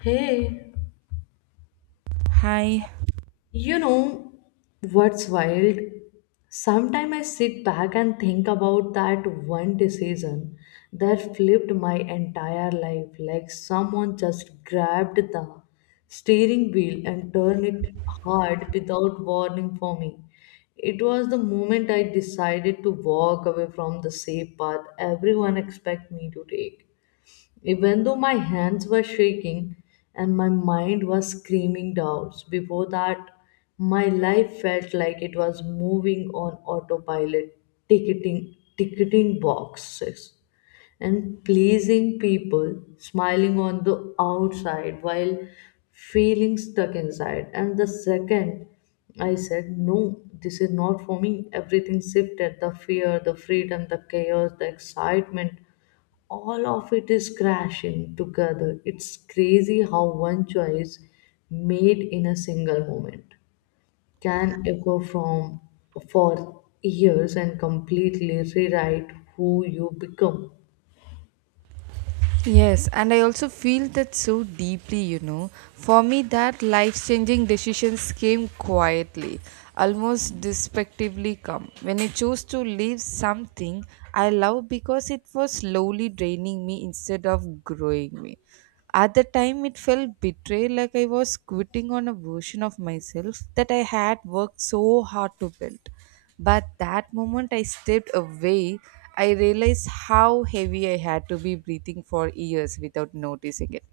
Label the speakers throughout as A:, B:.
A: Hey,
B: Hi.
A: you know what's wild? Sometimes I sit back and think about that one decision that flipped my entire life, like someone just grabbed the steering wheel and turned it hard without warning for me. It was the moment I decided to walk away from the safe path everyone expected me to take. Even though my hands were shaking and my mind was screaming doubts, before that, my life felt like it was moving on autopilot, ticketing boxes and pleasing people, smiling on the outside while feeling stuck inside. And the second I said, no, this is not for me, everything shifted, the fear, the freedom, the chaos, the excitement, all of it is crashing together. It's crazy how one choice made in a single moment can echo from for years and completely rewrite who you become.
B: Yes, and I also feel that so deeply, you know. For me, that life changing decisions came quietly, almost despectively come. When I chose to leave something I love because it was slowly draining me instead of growing me. At the time, it felt betrayed like I was quitting on a version of myself that I had worked so hard to build. But that moment I stepped away, I realized how heavy I had to be breathing for years without noticing it.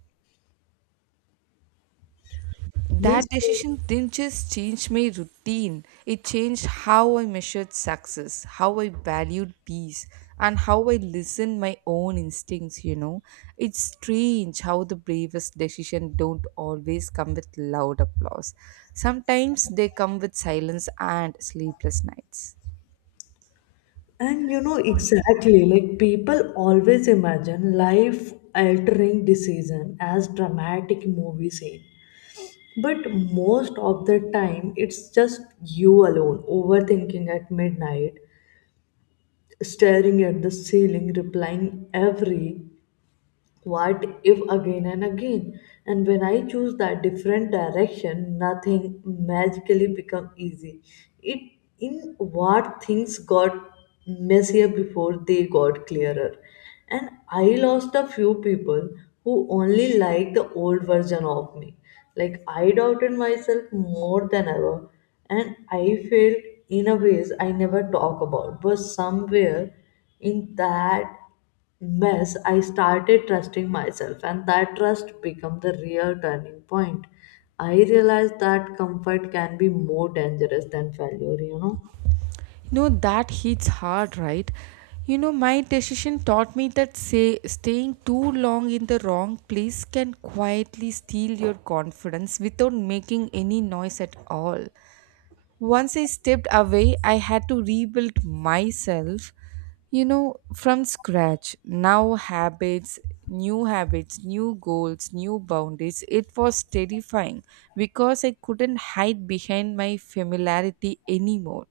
A: Yes,
B: That decision didn't just change my routine, it changed how I measured success, how I valued peace, and how I listened my own instincts, you know. It's strange how the bravest decisions don't always come with loud applause. Sometimes they come with silence and sleepless nights.
A: and you know exactly, like people always imagine life altering decision as dramatic movie scene. But most of the time, it's just you alone overthinking at midnight staring at the ceiling, replying every what if again and again? And when I choose that different direction, nothing magically become easy. It in what things got messier before they got clearer. And I lost a few people who only liked the old version of me. Like I doubted myself more than ever, and I felt in a ways I never talk about. But somewhere in that mess, I started trusting myself, and that trust became the real turning point. I realized that comfort can be more dangerous than failure, you know.
B: No, that hits hard, right? You know, my decision taught me that say, staying too long in the wrong place can quietly steal your confidence without making any noise at all. Once I stepped away, I had to rebuild myself, you know, from scratch. Now, habits, new goals, new boundaries. It was terrifying because I couldn't hide behind my familiarity anymore.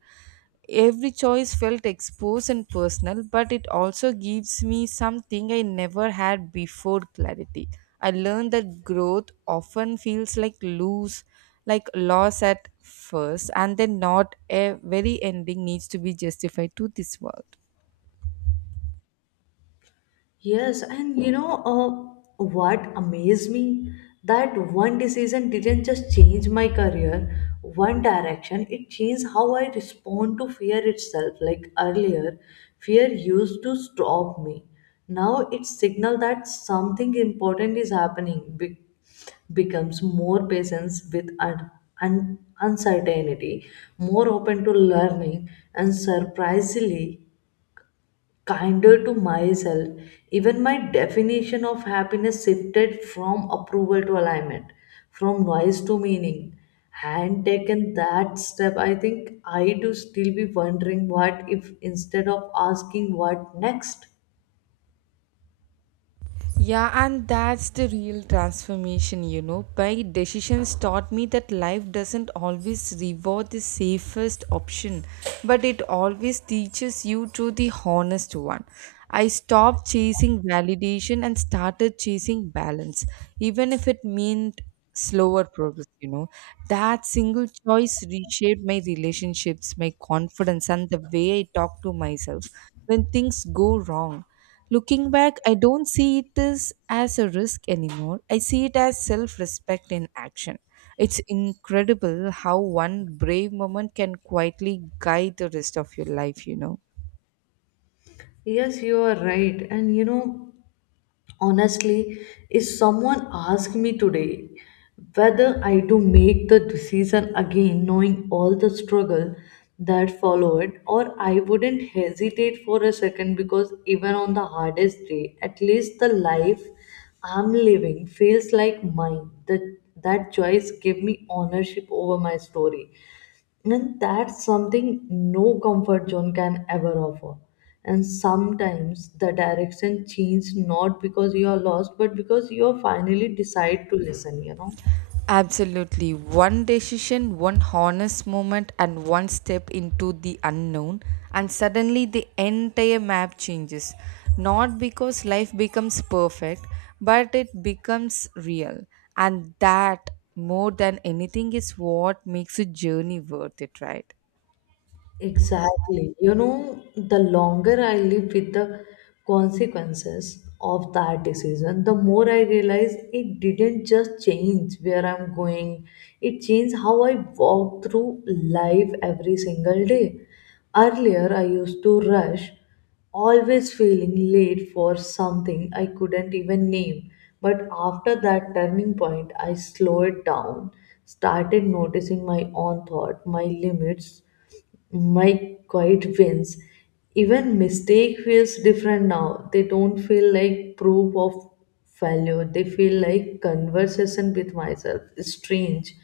B: Every choice felt exposed and personal, but it also gives me something I never had before clarity. I learned that growth often feels like lose, like loss at first, and then not a very ending needs to be justified to this world.
A: Yes, and you know, what amazed me? That one decision didn't just change my career, one direction, it changed how I respond to fear itself. Like earlier, fear used to stop me. Now it signal that something important is happening. Becomes more patience with uncertainty, more open to learning, and surprisingly kinder to myself. Even my definition of happiness shifted from approval to alignment, from noise to meaning. Had taken that step, I think I do still be wondering what if instead of asking what next.
B: Yeah, and that's the real transformation, you know. My decisions taught me that life doesn't always reward the safest option, but it always teaches you to the honest one. I stopped chasing validation and started chasing balance, even if it meant slower progress, you know. That single choice reshaped my relationships, my confidence, and the way I talk to myself when things go wrong. Looking back, I don't see it as a risk anymore. I see it as self respect in action. It's incredible how one brave moment can quietly guide the rest of your life, you know.
A: Yes, you are right. And you know, honestly, if someone asked me today whether I do make the decision again knowing all the struggle that followed, or I wouldn't hesitate for a second, because even on the hardest day, at least the life I'm living feels like mine. That that choice gave me ownership over my story, and that's something no comfort zone can ever offer. And sometimes the direction changes not because you are lost, but because you are finally decide to listen, you know.
B: Absolutely. One decision, one honest moment, and one step into the unknown, and suddenly the entire map changes. Not because life becomes perfect, but it becomes real. And that, more than anything, is what makes a journey worth it, right?
A: Exactly. You know, the longer I live with the consequences of that decision, the more I realize it didn't just change where I'm going, it changed how I walk through life every single day. Earlier, I used to rush, always feeling late for something I couldn't even name. But after that turning point, I slowed down, started noticing my own thought, my limits, my quiet wins. Even mistake feels different now. They don't feel like proof of failure. They feel like conversation with myself. It's strange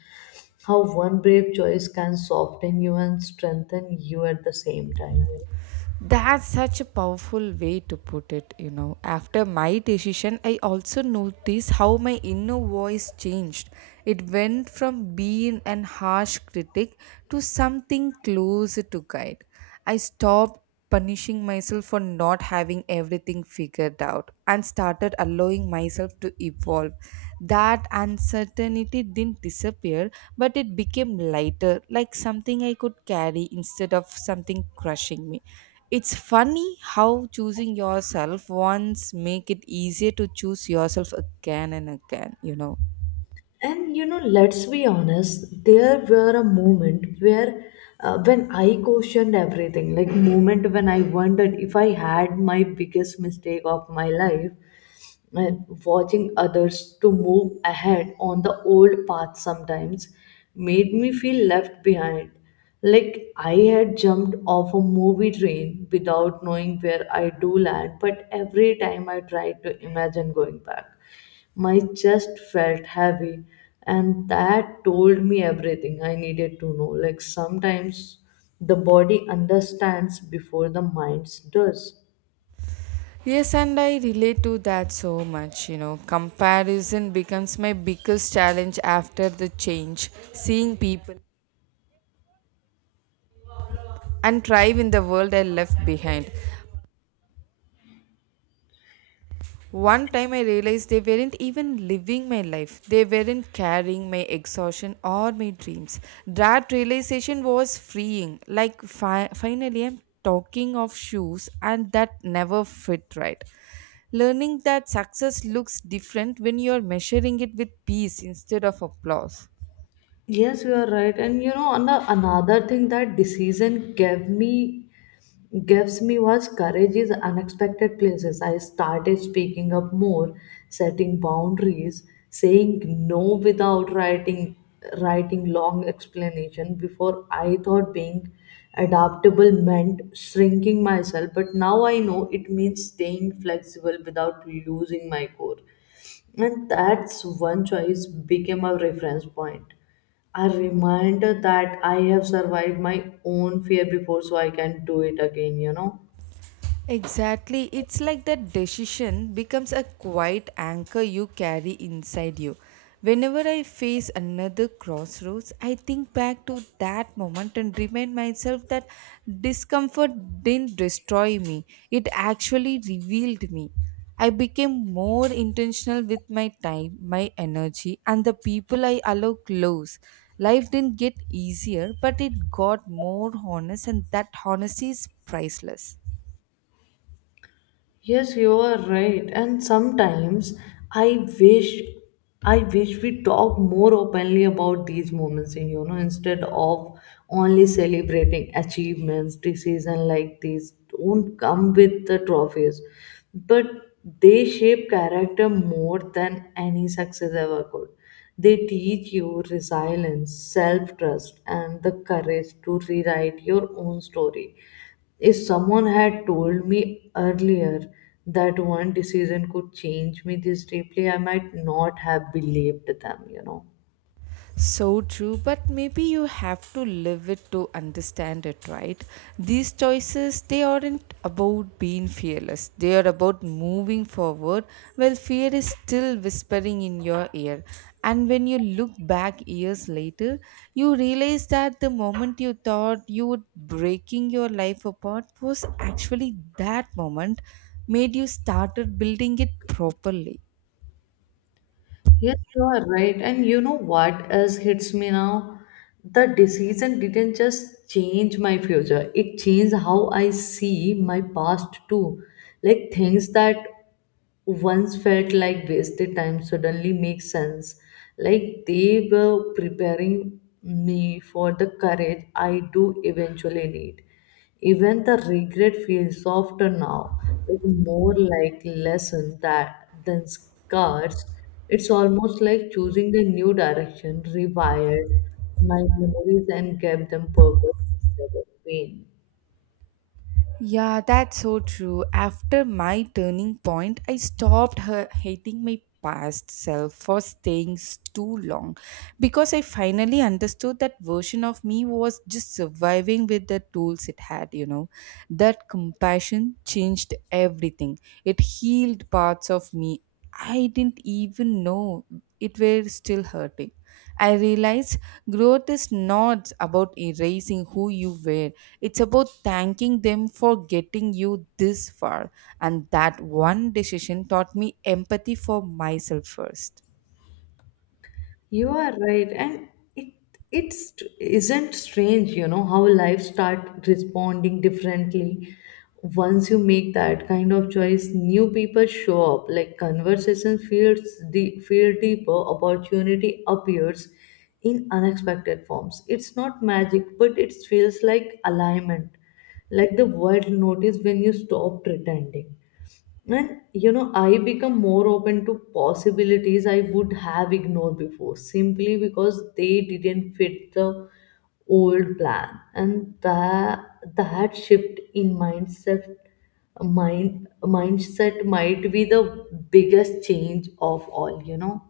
A: how one brave choice can soften you and strengthen you at the same time.
B: That's such a powerful way to put it, you know. After my decision, I also noticed how my inner voice changed. It went from being an harsh critic to something closer to guide. I stopped punishing myself for not having everything figured out and started allowing myself to evolve. That uncertainty didn't disappear, but it became lighter, like something I could carry instead of something crushing me. It's funny how choosing yourself once make it easier to choose yourself again and again, you know.
A: And you know, let's be honest, there were a moment where, when I questioned everything, like moment when I wondered if I had my biggest mistake of my life, and watching others to move ahead on the old path sometimes made me feel left behind, like I had jumped off a movie train without knowing where I do land. But every time I tried to imagine going back, my chest felt heavy, and that told me everything I needed to know. Like sometimes the body understands before the mind does.
B: Yes, and I relate to that so much, you know. Comparison becomes my biggest challenge after the change, seeing people and thrive in the world I left behind. One time I realized they weren't even living my life. They weren't carrying my exhaustion or my dreams. That realization was freeing. Like, finally, I'm talking of shoes, and that never fit right. Learning that success looks different when you're measuring it with peace instead of applause.
A: Yes, you are right. And you know, another thing that decision gave me gives me was courage is unexpected places. I started speaking up more, setting boundaries, saying no without writing long explanation. Before I thought being adaptable meant shrinking myself, but now I know it means staying flexible without losing my core. And that's one choice became a reference point. A reminder that I have survived my own fear before, so I can do it again, you know.
B: Exactly. It's like that decision becomes a quiet anchor you carry inside you. Whenever I face another crossroads, I think back to that moment and remind myself that discomfort didn't destroy me, it actually revealed me. I became more intentional with my time, my energy, and the people I allow close. Life didn't get easier, but it got more honest, and that honesty is priceless.
A: Yes, you are right. And sometimes I wish I wish we talk more openly about these moments, you know, instead of only celebrating achievements. Decisions like these don't come with the trophies, but they shape character more than any success ever could. They teach you resilience, self trust, and the courage to rewrite your own story. If someone had told me earlier that one decision could change me this deeply, I might not have believed them, you know.
B: So true, but maybe you have to live it to understand it, right? These choices, they aren't about being fearless. They are about moving forward while fear is still whispering in your ear. And when you look back years later, you realize that the moment you thought you were breaking your life apart was actually that moment made you started building it properly.
A: Yes, you are right. And you know what else hits me now? The decision didn't just change my future, it changed how I see my past too. Like things that once felt like wasted time suddenly makes sense. Like they were preparing me for the courage I do eventually need. Even the regret feels softer now, like more like lesson that than scars. It's almost like choosing a new direction, rewired my memories and gave them purpose instead of pain.
B: Yeah, that's so true. After my turning point, I stopped her hating my past self for staying too long because I finally understood that version of me was just surviving with the tools it had, you know. That compassion changed everything. It healed parts of me I didn't even know it were still hurting. I realized growth is not about erasing who you were. It's about thanking them for getting you this far. And that one decision taught me empathy for myself first.
A: You are right, and it it's isn't strange, you know, how life start responding differently. Once you make that kind of choice, new people show up. Like conversation feels, the feel deeper, opportunity appears in unexpected forms. It's not magic, but it feels like alignment. Like the world notice when you stop pretending. And you know, I become more open to possibilities I would have ignored before simply because they didn't fit the old plan. And that shift in mindset, mindset might be the biggest change of all, you know.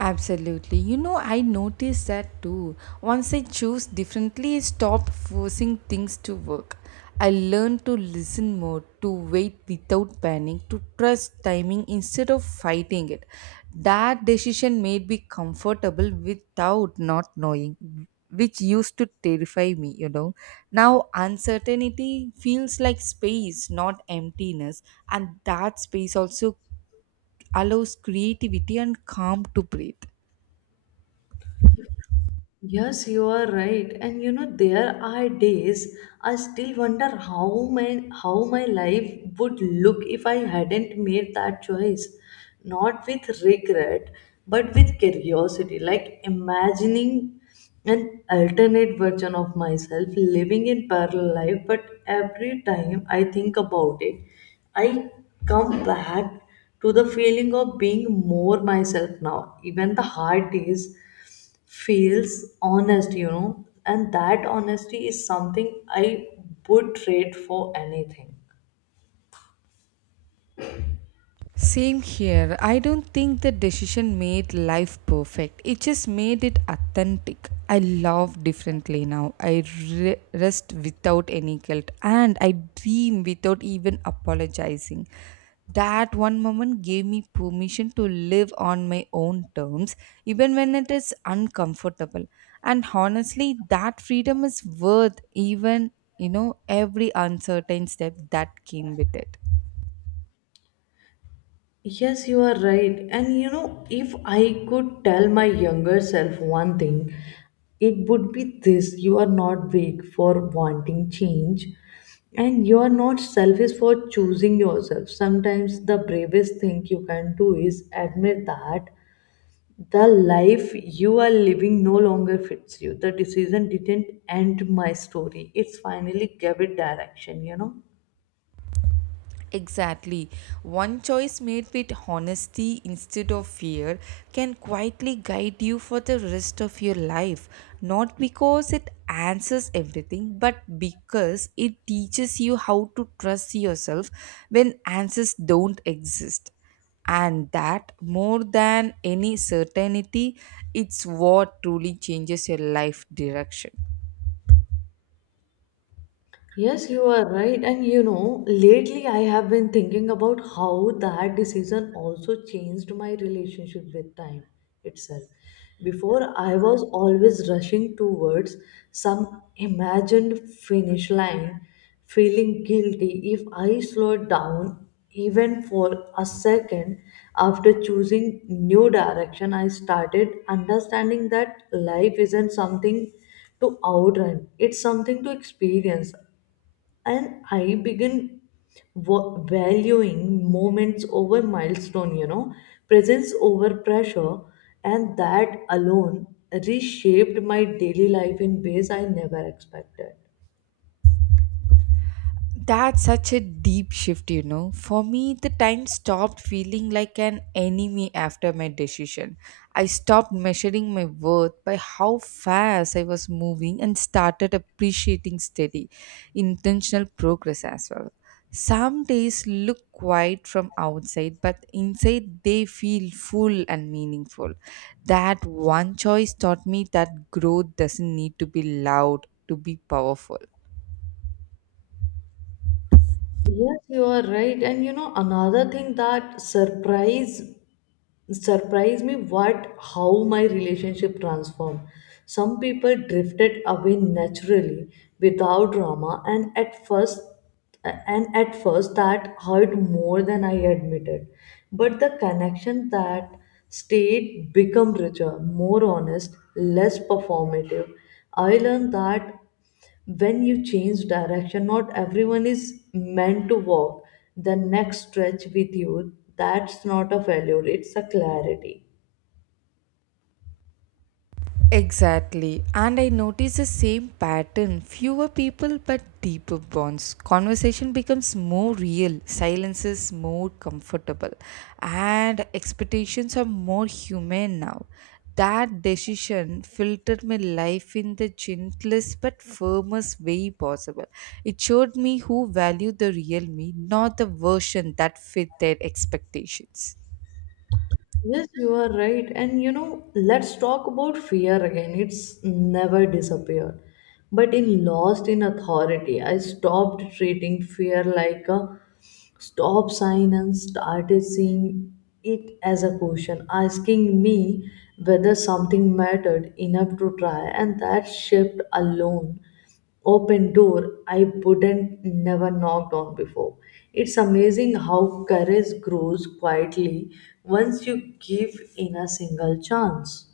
B: Absolutely. You know, I noticed that too. Once I choose differently, I stopped forcing things to work. I learned to listen more, to wait without panic, to trust timing instead of fighting it. That decision made me comfortable without not knowing, which used to terrify me, you know. Now, uncertainty feels like space, not emptiness, and that space also allows creativity and calm to breathe.
A: Yes, you are right. And you know, there are days I still wonder how my life would look if I hadn't made that choice. Not with regret, but with curiosity. Like imagining an alternate version of myself living in parallel life, but every time I think about it, I come back to the feeling of being more myself now. Even the hard days feels honest, you know, and that honesty is something I would trade for anything.
B: Same here. I don't think the decision made life perfect. It just made it authentic. I love differently now. I rest without any guilt and I dream without even apologizing. That one moment gave me permission to live on my own terms, even when it is uncomfortable. And honestly, that freedom is worth even, you know, every uncertain step that came with it.
A: Yes, you are right. And you know, if I could tell my younger self one thing, it would be this: you are not weak for wanting change, and you are not selfish for choosing yourself. Sometimes the bravest thing you can do is admit that the life you are living no longer fits you. The decision didn't end my story, it's finally gave it direction, you know.
B: Exactly. One choice made with honesty instead of fear can quietly guide you for the rest of your life. Not because it answers everything, but because it teaches you how to trust yourself when answers don't exist. And that, more than any certainty, it's what truly changes your life direction.
A: Yes, you are right. And you know, lately I have been thinking about how that decision also changed my relationship with time itself. Before, I was always rushing towards some imagined finish line, feeling guilty if I slowed down even for a second. After choosing new direction, I started understanding that life isn't something to outrun, it's something to experience. And I began valuing moments over milestone, you know, presence over pressure. And that alone reshaped my daily life in ways I never expected.
B: That's such a deep shift, you know. For me, the time stopped feeling like an enemy after my decision. I stopped measuring my worth by how fast I was moving and started appreciating steady, intentional progress as well. Some days look quiet from outside, but inside they feel full and meaningful. That one choice taught me that growth doesn't need to be loud to be powerful.
A: Yes, you are right. And you know, another thing that surprised me what, how my relationship transformed. Some people drifted away naturally without drama, and at first that hurt more than I admitted. But the connection that stayed become richer, more honest, less performative. I learned that when you change direction, not everyone is meant to walk the next stretch with you. That's not a failure, it's a clarity.
B: Exactly. And I notice the same pattern. Fewer people but deeper bonds. Conversation becomes more real. Silence is more comfortable. And expectations are more human now. That decision filtered my life in the gentlest but firmest way possible. It showed me who valued the real me, not the version that fit their expectations.
A: Yes, you are right. And you know, let's talk about fear again. It's never disappeared. But in Lost in Authority, I stopped treating fear like a stop sign and started seeing it as a question, asking me whether something mattered enough to try. And that shift alone open door I wouldn't never knocked on before. It's amazing how courage grows quietly once you give in a single chance.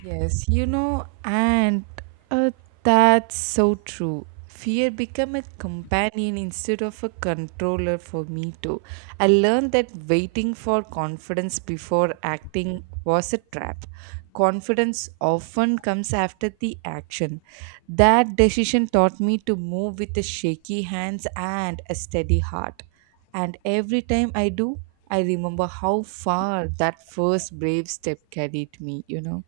B: Yes, you know, and uh, that's so true. Fear become a companion instead of a controller for me too. I learned that waiting for confidence before acting was a trap. Confidence often comes after the action. That decision taught me to move with a shaky hands and a steady heart. And every time I do, I remember how far that first brave step carried me, you know.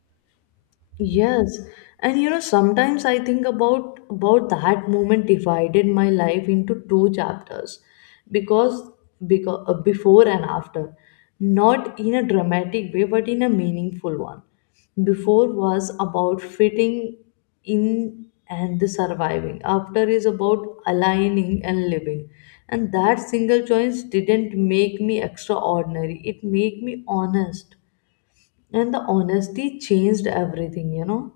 A: Yes, and you know, sometimes I think about that moment divided my life into two chapters, because because, before and after, not in a dramatic way, but in a meaningful one. Before was about fitting in and the surviving. After is about aligning and living. And that single choice didn't make me extraordinary. It made me honest. And the honesty changed everything, you know.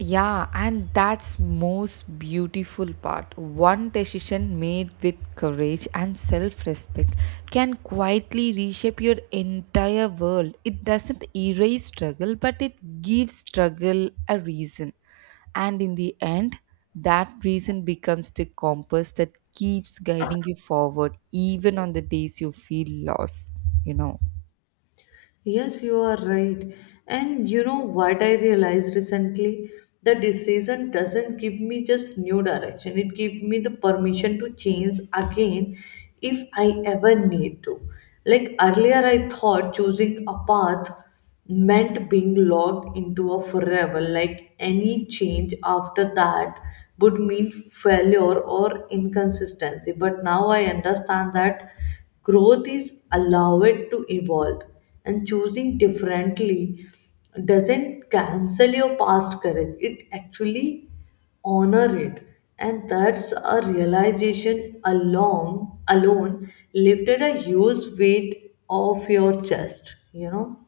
B: Yeah, and that's most beautiful part. One decision made with courage and self-respect can quietly reshape your entire world. It doesn't erase struggle, but it gives struggle a reason. And in the end, that reason becomes the compass that keeps guiding you forward even on the days you feel lost, you know.
A: Yes, you are right. And you know what I realized recently? The decision doesn't give me just new direction. It gives me the permission to change again if I ever need to. Like earlier I thought choosing a path meant being locked into a forever. Like any change after that would mean failure or inconsistency. But now I understand that growth is allowed to evolve, and choosing differently doesn't cancel your past courage, it actually honor it. And that's a realization along alone lifted a huge weight off your chest, you know.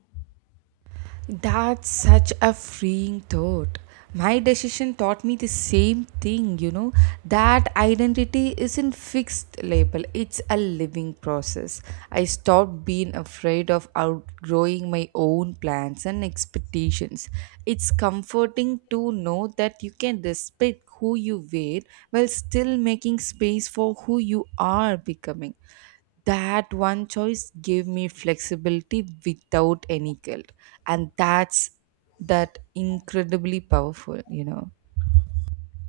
B: That's such a freeing thought. My decision taught me the same thing, you know, that identity isn't fixed label, it's a living process. I stopped being afraid of outgrowing my own plans and expectations. It's comforting to know that you can respect who you were while still making space for who you are becoming. That one choice gave me flexibility without any guilt, and that's that incredibly powerful, you know.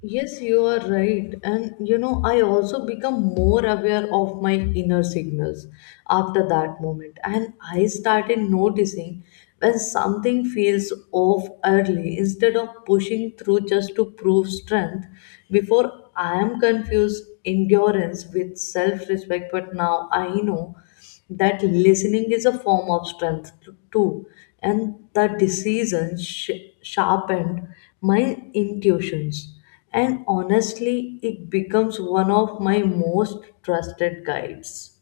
A: Yes, you are right. And you know, I also become more aware of my inner signals after that moment. And I started noticing when something feels off early instead of pushing through just to prove strength. Before I am confused endurance with self respect, but now I know that listening is a form of strength too. And the sharpened my intuitions. And honestly, it becomes one of my most trusted guides.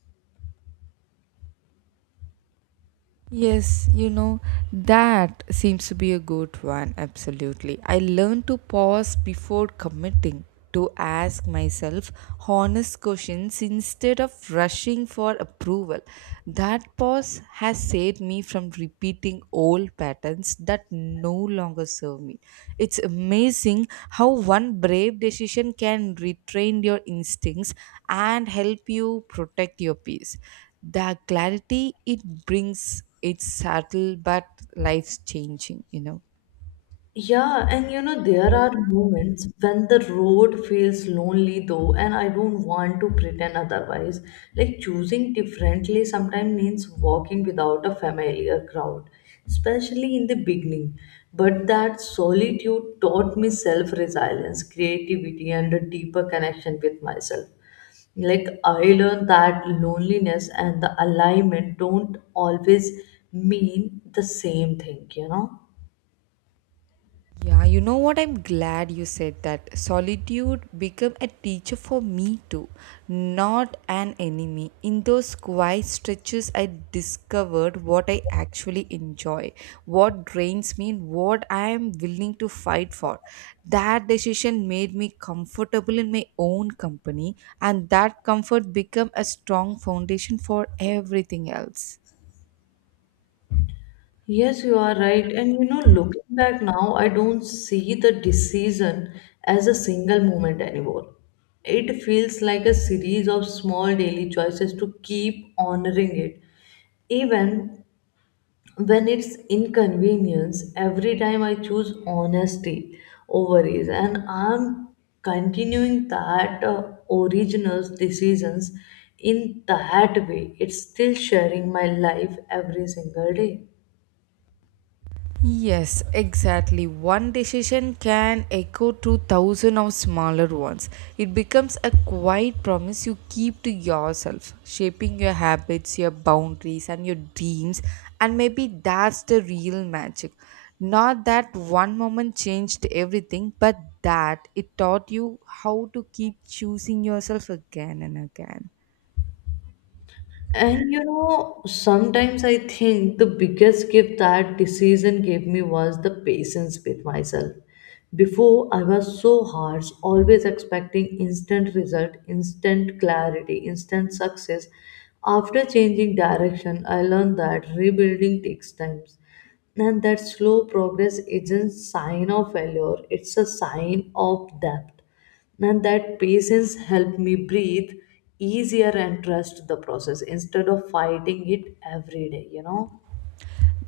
B: Yes, you know, that seems to be a good one, absolutely. I learned to pause before committing, to ask myself honest questions instead of rushing for approval. That pause has saved me from repeating old patterns that no longer serve me. It's amazing how one brave decision can retrain your instincts and help you protect your peace. The clarity it brings, it's subtle but life's changing, you know.
A: Yeah, and you know, there are moments when the road feels lonely though, and I don't want to pretend otherwise. Like choosing differently sometimes means walking without a familiar crowd, especially in the beginning. But that solitude taught me self resilience, creativity, and a deeper connection with myself. Like I learned that loneliness and the alignment don't always mean the same thing, you know?
B: Yeah, you know what, I'm glad you said that. Solitude become a teacher for me too, not an enemy. In those quiet stretches I discovered what I actually enjoy, what drains me, and what I am willing to fight for. That decision made me comfortable in my own company, and that comfort become a strong foundation for everything else.
A: Yes, you are right. And you know, looking back now, I don't see the decision as a single moment anymore. It feels like a series of small daily choices to keep honoring it. Even when it's inconvenience, every time I choose honesty over ease, and I'm continuing that original decisions in that way. It's still sharing my life every single day.
B: Yes, exactly. One decision can echo through thousands of smaller ones. It becomes a quiet promise you keep to yourself, shaping your habits, your boundaries, and your dreams. And maybe that's the real magic. Not that one moment changed everything, but that it taught you how to keep choosing yourself again and again.
A: And you know, sometimes I think the biggest gift that decision gave me was the patience with myself. Before, I was so harsh, always expecting instant result, instant clarity, instant success. After changing direction, I learned that rebuilding takes time. And that slow progress isn't sign of failure, it's a sign of depth. And that patience helped me breathe easier and trust the process instead of fighting it every day, you know.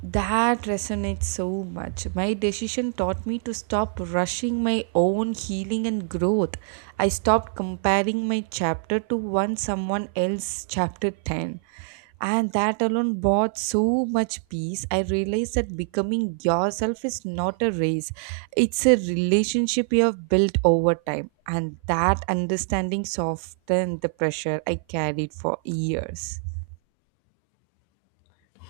B: That resonates so much. My decision taught me to stop rushing my own healing and growth. I stopped comparing my chapter to one someone else's chapter 10. And that alone brought so much peace. I realized that becoming yourself is not a race, it's a relationship you have built over time. And that understanding softened the pressure I carried for years.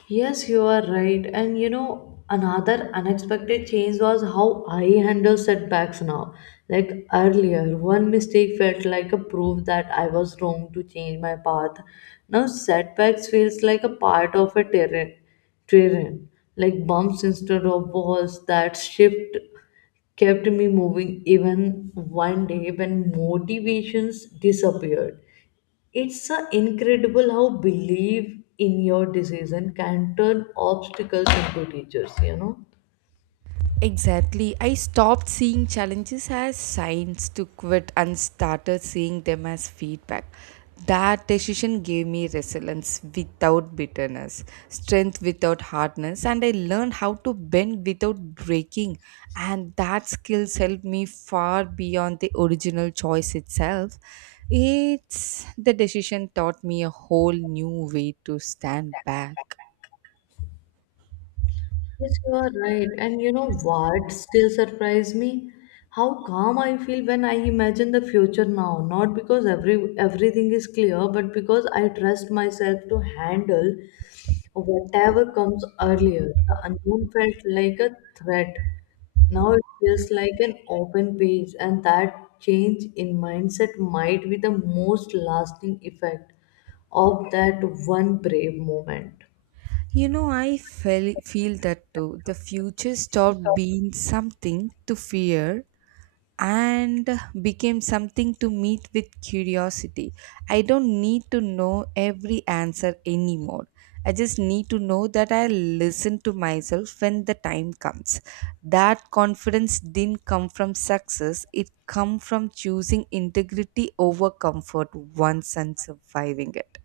A: Yes, you are right. And you know, another unexpected change was how I handle setbacks now. Like earlier, one mistake felt like a proof that I was wrong to change my path. Now, setbacks feels like a part of a terrain, like bumps instead of walls that shift kept me moving even one day when motivations disappeared. It's incredible how belief in your decision can turn obstacles into teachers, you know.
B: Exactly. I stopped seeing challenges as signs to quit and started seeing them as feedback. That decision gave me resilience without bitterness, strength without hardness, and I learned how to bend without breaking. And that skills helped me far beyond the original choice itself. It's the decision taught me a whole new way to stand back.
A: Yes, you are right. And you know what still surprised me? How calm I feel when I imagine the future now. Not because everything is clear, but because I trust myself to handle whatever comes. Earlier, the unknown felt like a threat. Now it feels like an open page, and that change in mindset might be the most lasting effect of that one brave moment.
B: You know, I feel that too. The future stopped being something to fear and became something to meet with curiosity. I don't need to know every answer anymore. I just need to know that I listen to myself when the time comes. That confidence didn't come from success, it come from choosing integrity over comfort once and surviving it.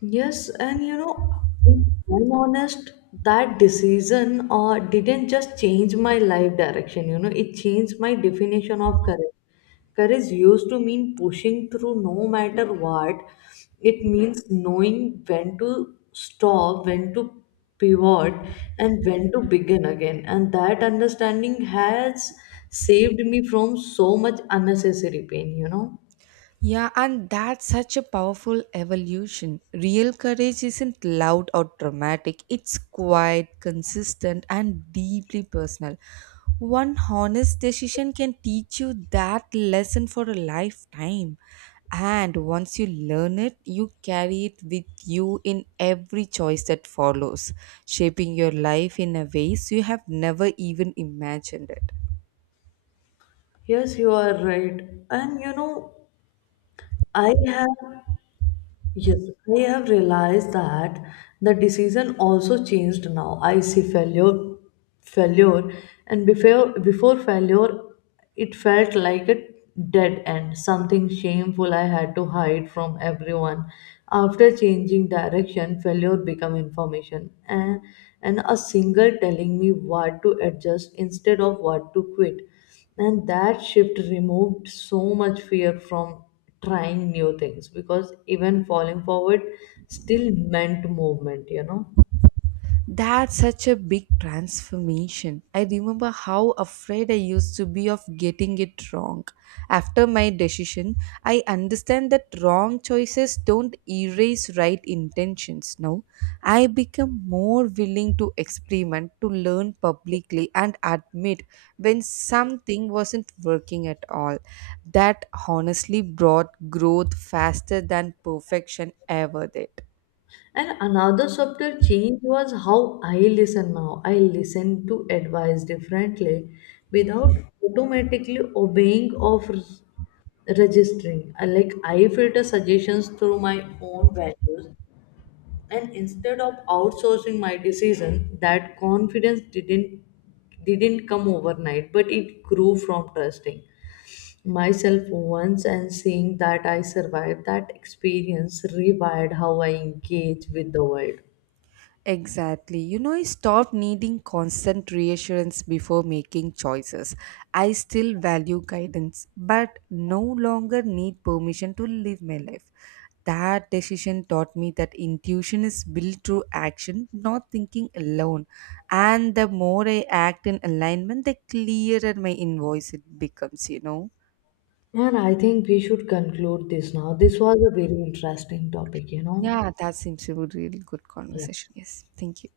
A: Yes, and you know, if I'm honest, that decision didn't just change my life direction, you know, it changed my definition of courage. Courage used to mean pushing through no matter what. It means knowing when to stop, when to pivot, and when to begin again. And that understanding has saved me from so much unnecessary pain, you know.
B: Yeah, and that's such a powerful evolution. Real courage isn't loud or dramatic, it's quiet, consistent, and deeply personal. One honest decision can teach you that lesson for a lifetime. And once you learn it, you carry it with you in every choice that follows, shaping your life in a ways you have never even imagined it.
A: Yes, you are right. And you know, I have Yes, I have realized that the decision also changed now. I see failure, and before failure, it felt like a dead end, something shameful I had to hide from everyone. After changing direction, failure became information, and a single telling me what to adjust instead of what to quit. And that shift removed so much fear from trying new things, because even falling forward still meant movement, you know.
B: That's such a big transformation. I remember how afraid I used to be of getting it wrong. After my decision, I understand that wrong choices don't erase right intentions. Now, I become more willing to experiment, to learn publicly, and admit when something wasn't working at all. That honestly brought growth faster than perfection ever did.
A: And another subtle change was how I listen now. I listen to advice differently without automatically obeying or registering. Like I filter suggestions through my own values and instead of outsourcing my decision, that confidence didn't come overnight, but it grew from trusting myself once and seeing that I survived. That experience rewired how I engage with the world.
B: Exactly. You know, I stopped needing constant reassurance before making choices. I still value guidance, but no longer need permission to live my life. That decision taught me that intuition is built through action, not thinking alone. And the more I act in alignment, the clearer my invoice it becomes, you know.
A: And I think we should conclude this now. This was a very interesting topic, you know.
B: Yeah, that seems to be a really good
A: Yeah.
B: conversation. Yes. Thank you.